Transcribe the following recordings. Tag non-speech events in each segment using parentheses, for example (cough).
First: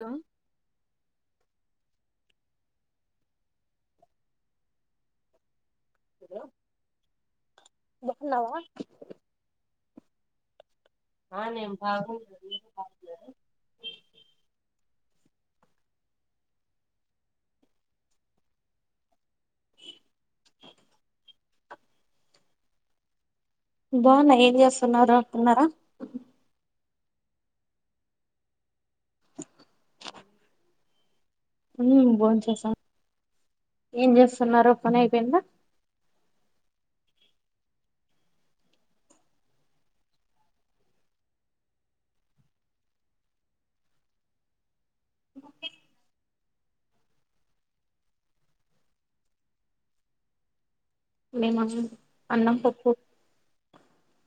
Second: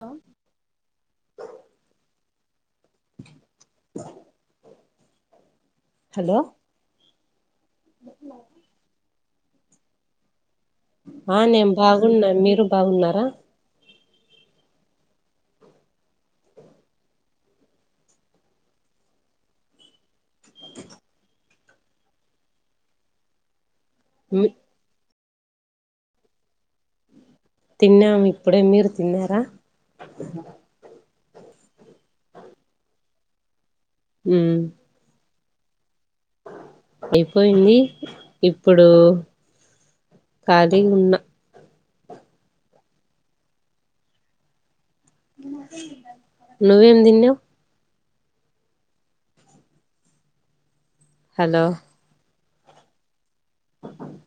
Hello hello బాగున్నావా ఆ నేను బాగున్నా మీరు బాగున్నారా బాగున్నా ఏం చేస్తున్నారు తిన్నారా తిన్నాము ఇప్పుడే మీరు తిన్నారా భోం చేసాం ఏం ఉమ్ చేస్తున్నారు పని అయిపోయింద అయిపోయింది ఇప్పుడు ఖాళీ ఉన్నా నువ్వేం తిన్నవు హలో మేమున్న అన్నం పప్పు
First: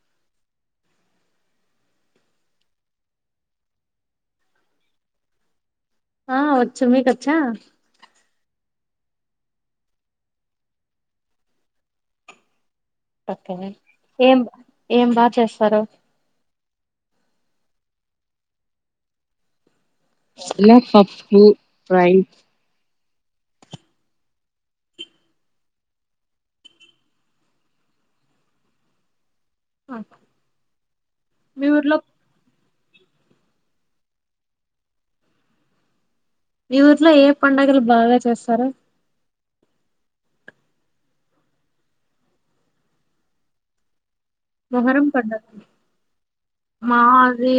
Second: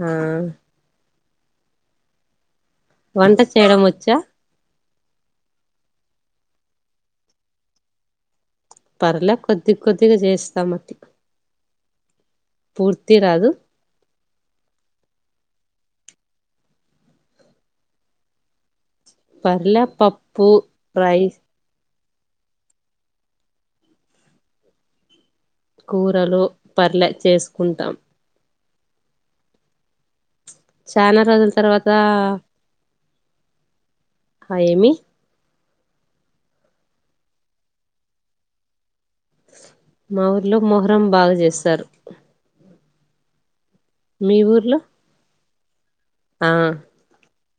ఆ వంట చేయడం వచ్చా ఆ వచ్చు మీకొచ్చా పర్లే కొద్దిగా కొద్దిగా చేస్తాం అట్ పూర్తి రాదు ఏం ఏం బా చేస్తారు పర్ పప్పు రైస్ కూరలు పర్ల చేసుకుంటాం ఓ చానా రోజుల తర్వాత ఆ ఏమి మీ ఊర్లో ఏ పండుగలు బాగా చేస్తారూ మా ఊరిలో మొహరం బాగా చేశారు ఊర్లో మొహరం పండగ ఆ మాది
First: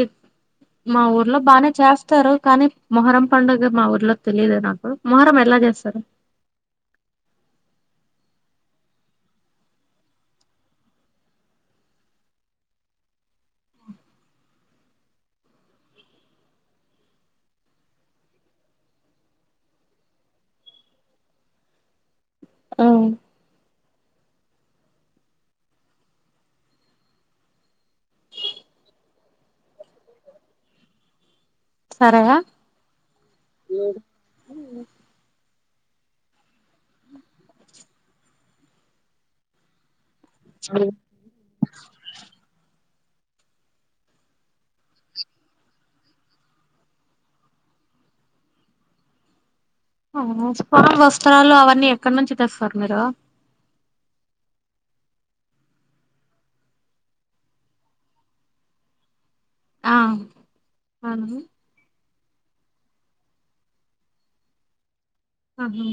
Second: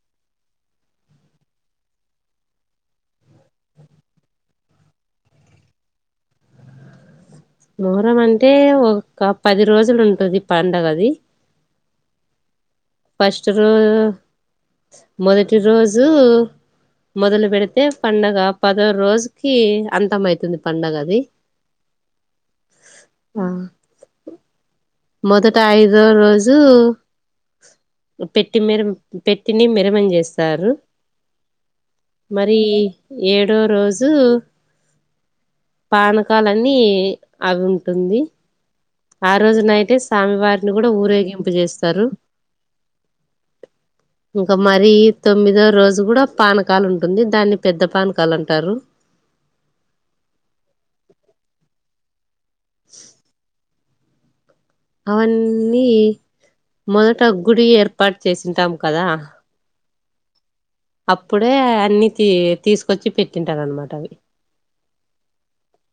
మా ఊర్లో బానే చేస్తారు కానీ మొహరం పండుగ మా ఊర్లో తెలియదు నాకు మొహరం ఎలా చేస్త సరే మొహరం అంటే ఒక పది రోజులు ఉంటది పండుగ అది ఫస్ట్ రోజు మొదటి రోజు మొదలు పెడితే పండగ పదో రోజుకి అంతం అయితుంది పండగ అది అవు మొదట ఐదో రోజు పెట్టి మీర పెట్టిని మెరవన చేస్తారు సరేనా మరి ఏడో రోజు పానకాలన్ని అవి ఉంటుంది ఆ రోజు నైటే స్వామివారిని కూడా ఊరేగింపజేస్తారు ఇంకా మరీ తొమ్మిదో రోజు కూడా పానకాలు ఉంటుంది దాన్ని పెద్ద పానకాలు అంటారు అ అక్కడ నుంచి తెస్తారు మీరు అవన్నీ మొదట గుడి ఏర్పాటు చేసింటాం కదా ఆ అవును అప్పుడే అన్ని తీ తీసుకొచ్చి పెట్టింటారు అనమాట అవి ఆహా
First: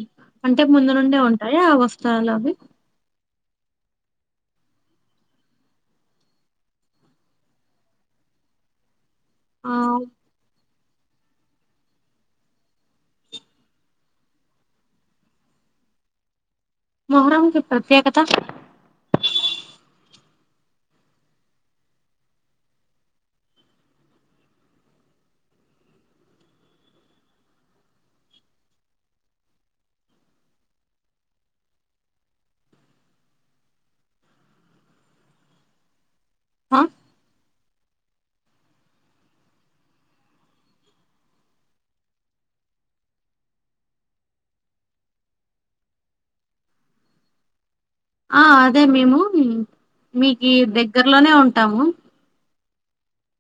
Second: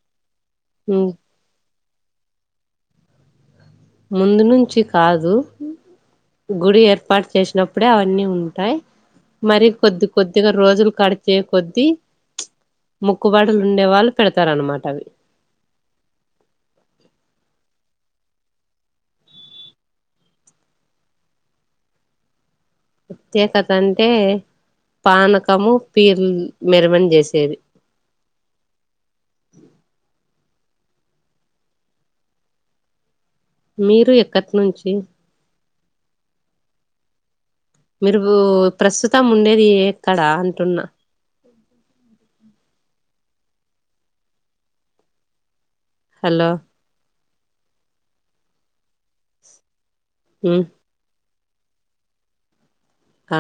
అంటే ముందు నుండే ఉంటాయ ఆ వస్త్రాలు అవి ముందు నుంచి కాదు గుడి ఏర్పాటు చేసినప్పుడే అవన్నీ ఉంటాయి మరి ఆ కొద్ది కొద్దిగా రోజులు కడిచే కొద్దీ ముక్కుబాటులు ఉండే వాళ్ళు పెడతారన్నమాట అవి మొహరం కి ప్రత్యేకత ప్రత్యేకత అంటే పానకము పీర్లు మెరవన చేసేది మీరు ఎక్కటి నుంచి ఆ మీరు ప్రస్తుతం ఉండేది ఎక్కడ అంటున్నా హలో ఆ అదే మేము మీకి ఉమ్, దగ్గరలోనే ఉంటాము ఆ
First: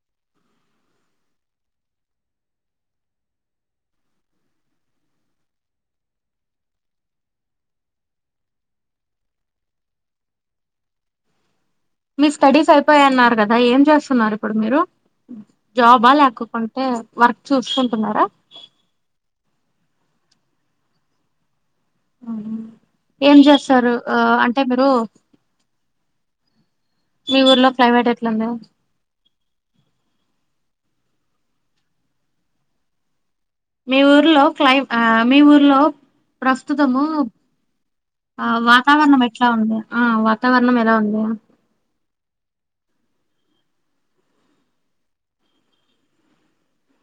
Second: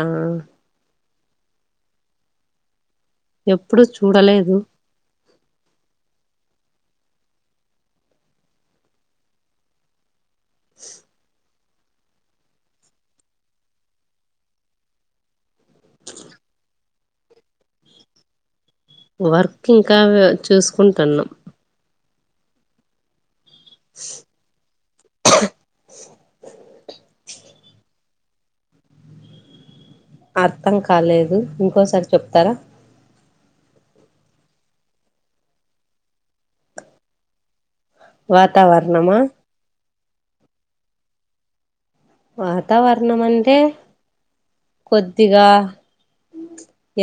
ఎప్పుడు చూడలేదు మీ స్టడీస్ అయిపోయాయి అన్నారు కదా ఏం చేస్తున్నారు ఇప్పుడు మీరు జాబా ల్యాకోకుంటే వర్క్ చూసుకుంటున్నారా వర్క్ ఇంకా చూసుకుంటున్నా ఆహా ఏం చెస్ స్తారు అంటే మీరు మీ ఊర్లో ప్రైవేట్ ఎట్ ట్లుందో అర్థం కాలేదు ఇంకోసారి చెప్తారా మీ ఊర్లో క్లై మీ ఊర్లో ప్రస్తుతము ఆ వాతావరణమా వాతావరణం ఎట్లా ఉంది ఆ వాతావరణం ఎలా ఉంది వాతావరణం అంటే కొద్దిగా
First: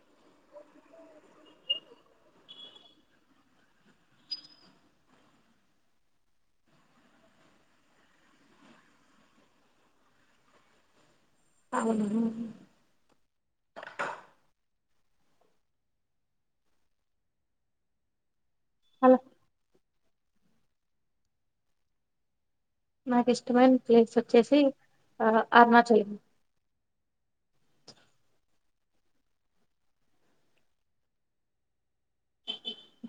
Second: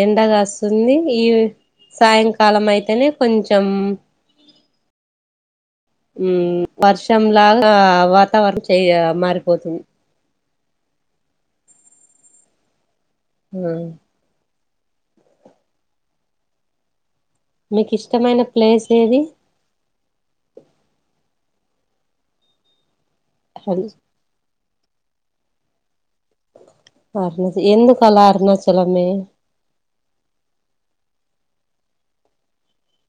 ఎండ కాస్తుంది ఈ సాయంకాలం అయితేనే కొంచెం మ్మ్ వర్షంలాగా వాతావరణం చెయ మారిపోతుంది అవును హ మీకు ఇష్టమైన ప్లేస్ అలా ఏది నాకు ఇష్టమైన ప్లేస్ వచ్చేసి ఆ అరుణాచలం అరణసి ఎందుకు అలా అరుణచలమే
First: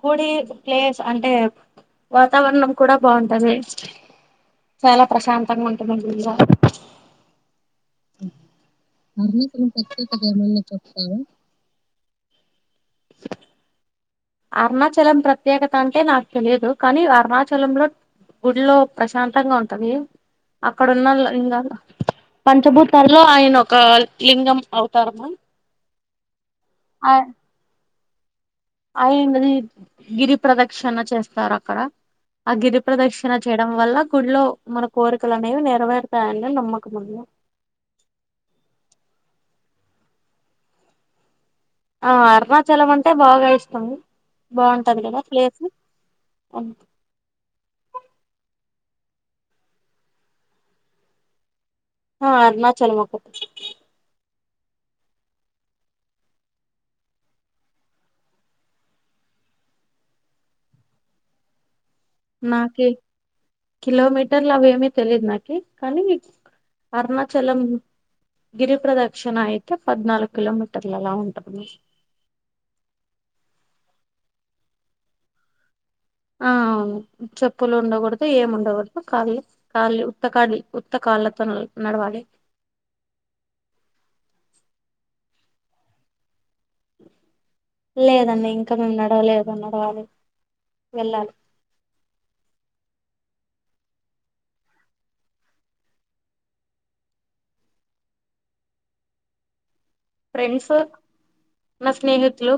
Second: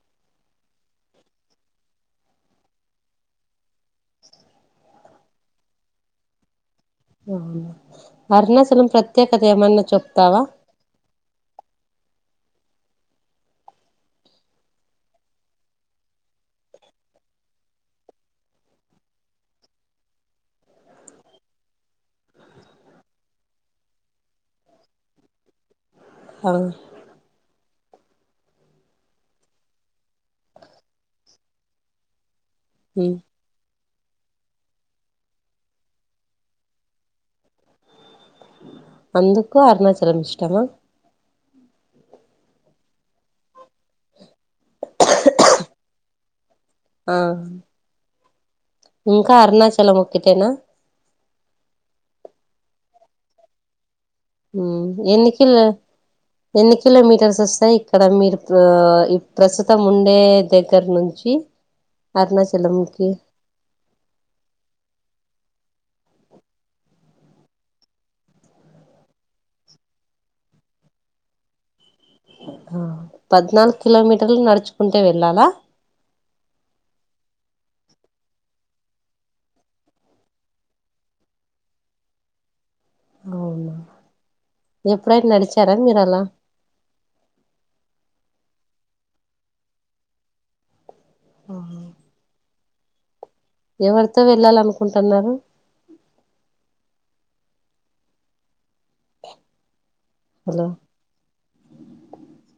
గుడి ప్లేస్ అంటే వాతావరణం కూడా బాగుంటది చాలా ప్రశాంతంగా ఉంటది గుళ్ళ అరుణాచలం ప్రత్యేకత అరుణాచలం ఏమన్నా ప్రత్యేకత చెప్తావా ఏమన్నా చెప్తారా అరుణాచలం ప్రత్యేకత అంటే నాకు తెలియదు కానీ అరుణాచలంలో గుడిలో ప్రశాంతంగా ఉంటది అక్కడ ఉన్నల్లో ఇంగాదు పంచభూతాల్లో ఆయన ఒక లింగం అవుతారమా హా ఆయనది గిరి ప్రదక్షిణ చేస్తారు అక్కడ ఆ గిరి మ్ ప్రదక్షిణ చేయడం వల్ల గుళ్ళో మన కోరికలు అనేవి నేరవేరతాయని నమ్మకం ముందీ అందుకు అరుణాచలం ఇష్టమా ఆ అరుణాచలం అంటే బాగా ఇష్టం బాగుంటది కదా ప్లేసు అవు ఆ ఇంకా అరుణాచలం ఒక్కటేనా ఆ అరుణాచలం ఒక్కటే ఉమ్ ఎన్నికిల ఎన్ని కిలోమీటర్స్ వస్తాయి ఇక్కడ మీరు ప్ర ప్రస్తుతం ఉండే దగ్గర నుంచి నాకి అరుణాచలంకి కిలోమీటర్లు అవేమి తెలియదు నాకి కానీ అరుణాచలం గిరి ప్ర్రదక్షిణ అయితే పద్నాలుగు కిలోమీటర్లు అలా ఉంటంది ఆ పద్నాలుగు కిలోమీటర్లు నడుచుకుంటే వెళ్ళాలా ఆ చెప్పులు ఉండకూడదు ఏమి ఉండకూడదు కాలీ కాలీ ఉత్త కాలీ ఉత్త కా కాళ్ళతో నడవాలి అవునా ఎప్పుడైనా నడిచారా మీరు అలా లేదండి ఇంకా మేము నడవలేదు నడవాలి వెళ్ళలి ఆ. ఎవరితో వెళ్ళాలనుకుంటున్నారు ఫ్రెండ్స్ హలో నా స్నేహితులు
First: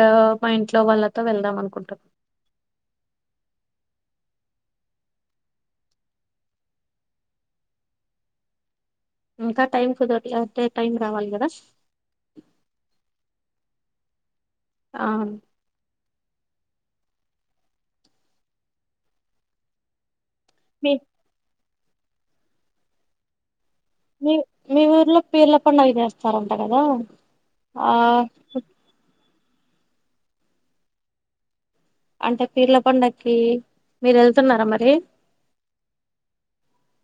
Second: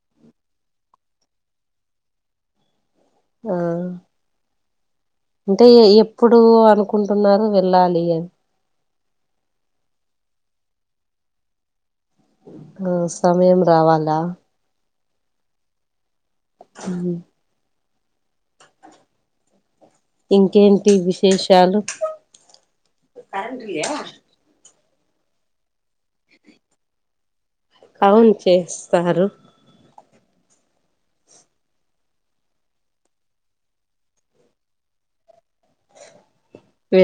ఆ మా ఇంట్లో వాళ్ళతో వెళ్దాం అనుకుంటాన్న ఆ అంటే ఏ ఎప్పుడు అనుకుంటున్నారు వెళ్ళాలి అని ఇంకా టైం కుదరట్లే అంటే టైం రావాలి కదా ఆ సమయం రావాలా ఆ ఉమ్ ఇంకేంటి మీ విశేషాలు మీ మీ ఊర్లో పీర్ల పండుగ వేస్తారంట కదా ఆ కౌంట్ చేస్తారు అంటే పీర్ల పండకి మీరు వెళ్తున్నారా మరి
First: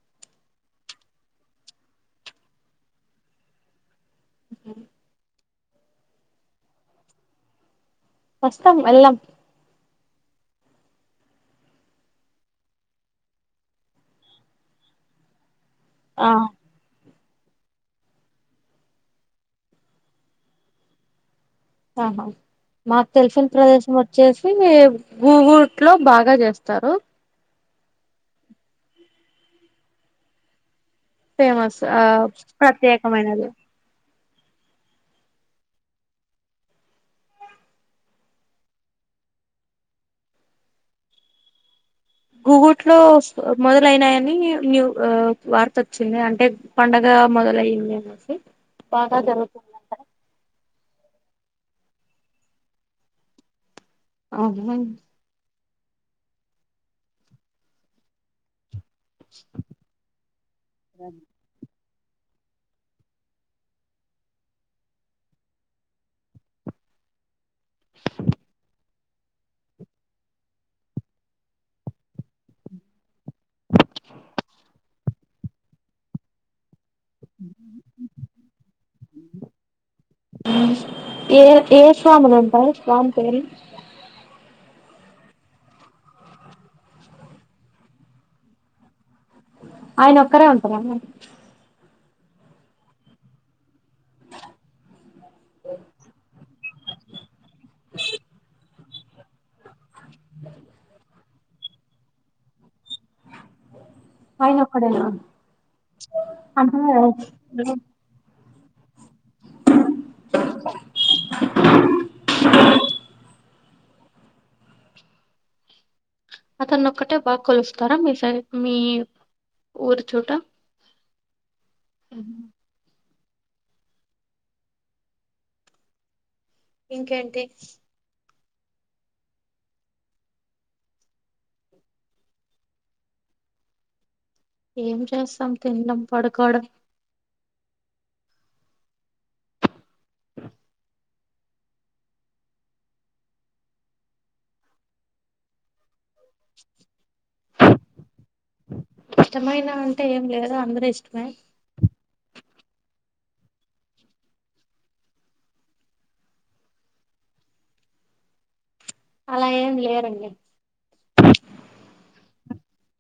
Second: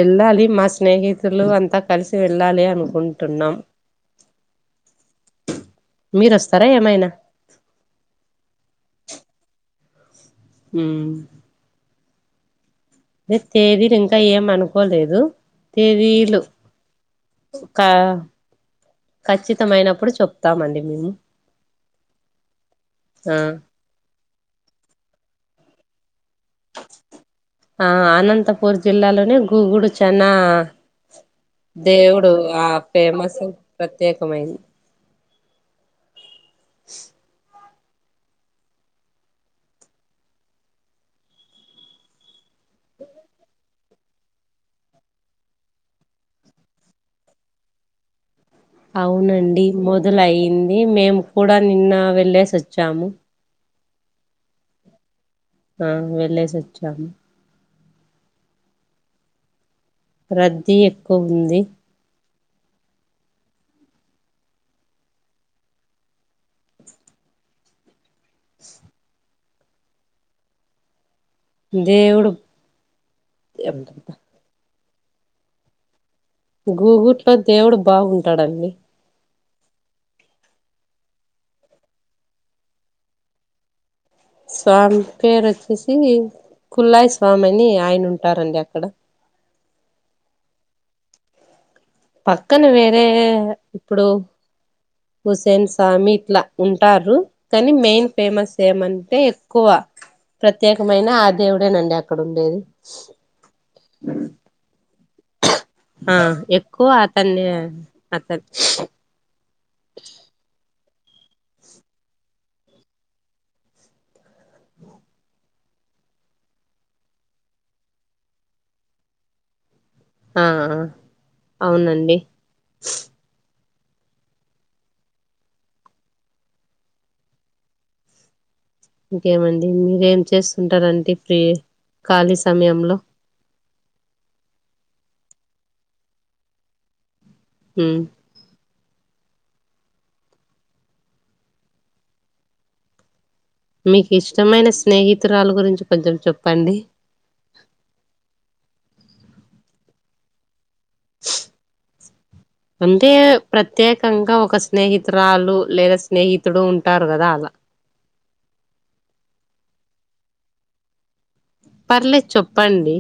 వెళ్ళాలి మా స్నేహితులు అంతా కలిసి వెళ్ళాలి అనుకుంటున్నాం హ మీరు వస్తారా ఏమైనా వస్తాం ఎల్లం ఉ అదే తేదీలు ఇంకా ఏమ అనుకోలేదు ఆ తేదీలు ఒక ఖచ్చితమైనప్పుడు చెప్తామండి మేము ఆహా మాకు ఆ తెలిసిన ప్రదేశం వచ్చేసి గూగుట్లో బాగా బాగా చేస్తారు ఆ అనంతపూర్ జిల్లాలోనే గూగుడు చనా ఫేమస్ ఆ దేవుడు ఆ ఫేమస్ ప్రత్యేకమైనది ప్రత్యేకమైంది గూగుట్ లో మొదలైనయాన్ని న్యూ వార్త వచ్చింది అంటే పండగ మొదలయింది అనేసి బాగా అవునండి జరుగుతుందంట మొదల అయింది మేము కూడా నిన్న వెళ్ళేసి వచ్చాము అవునా ఆ వెళ్లేసి వచ్చాము రద్దీ ఎక్కువ ఉంది దేవుడు గూగుట్లో దేవుడు బాగుంటాడండి ఏ ఏ స్వాములు ఉంటారు స్వామి పేరు ఏంటి సామి పేరు వచ్చేసి కుల్లాయి స్వామి అని ఆయన ఉంటారండి అక్కడ ఆయన ఒక్కరే ఉంటార పక్కన వేరే ఇప్పుడు హుసేన్ సామిట్ల ఉంటారు కానీ మెయిన్ ఫేమస్ ఏమం అంటే ఎక్కువ ప్రత్యేకమైన ఆ దేవుడేనండి అక్కడ ఉండేది ఆయనొక్కడేనా ఆ ఎక్కువ అతనే అతన్ (inaudible) అతను ఒక్కటే బాగా కొలుస్తారా మీ సై మీ ఊరు చూట ఆ అవునండి ఇంకేంటి ఇంకేమండి మీరేం చేస్తుంటారంటే ఫ్రీ ఖాళీ సమయంలో ఏం చేస్తాం తినడం పడుకోవడం హ్మ్ మీకు ఇష్టమైన స్నేహితురాలు గురించి కొంచెం చెప్పండి ఇష్టమైన అంటే ఏం లేదు అందరూ ఇష్టమే అంటే ప్రత్యేకంగా ఒక స్నేహితురాలు లేదా స్నేహితుడు ఉంటారు కదా అలా (inaudible) అలా ఏం లేరండి పర్లేదు చెప్పండి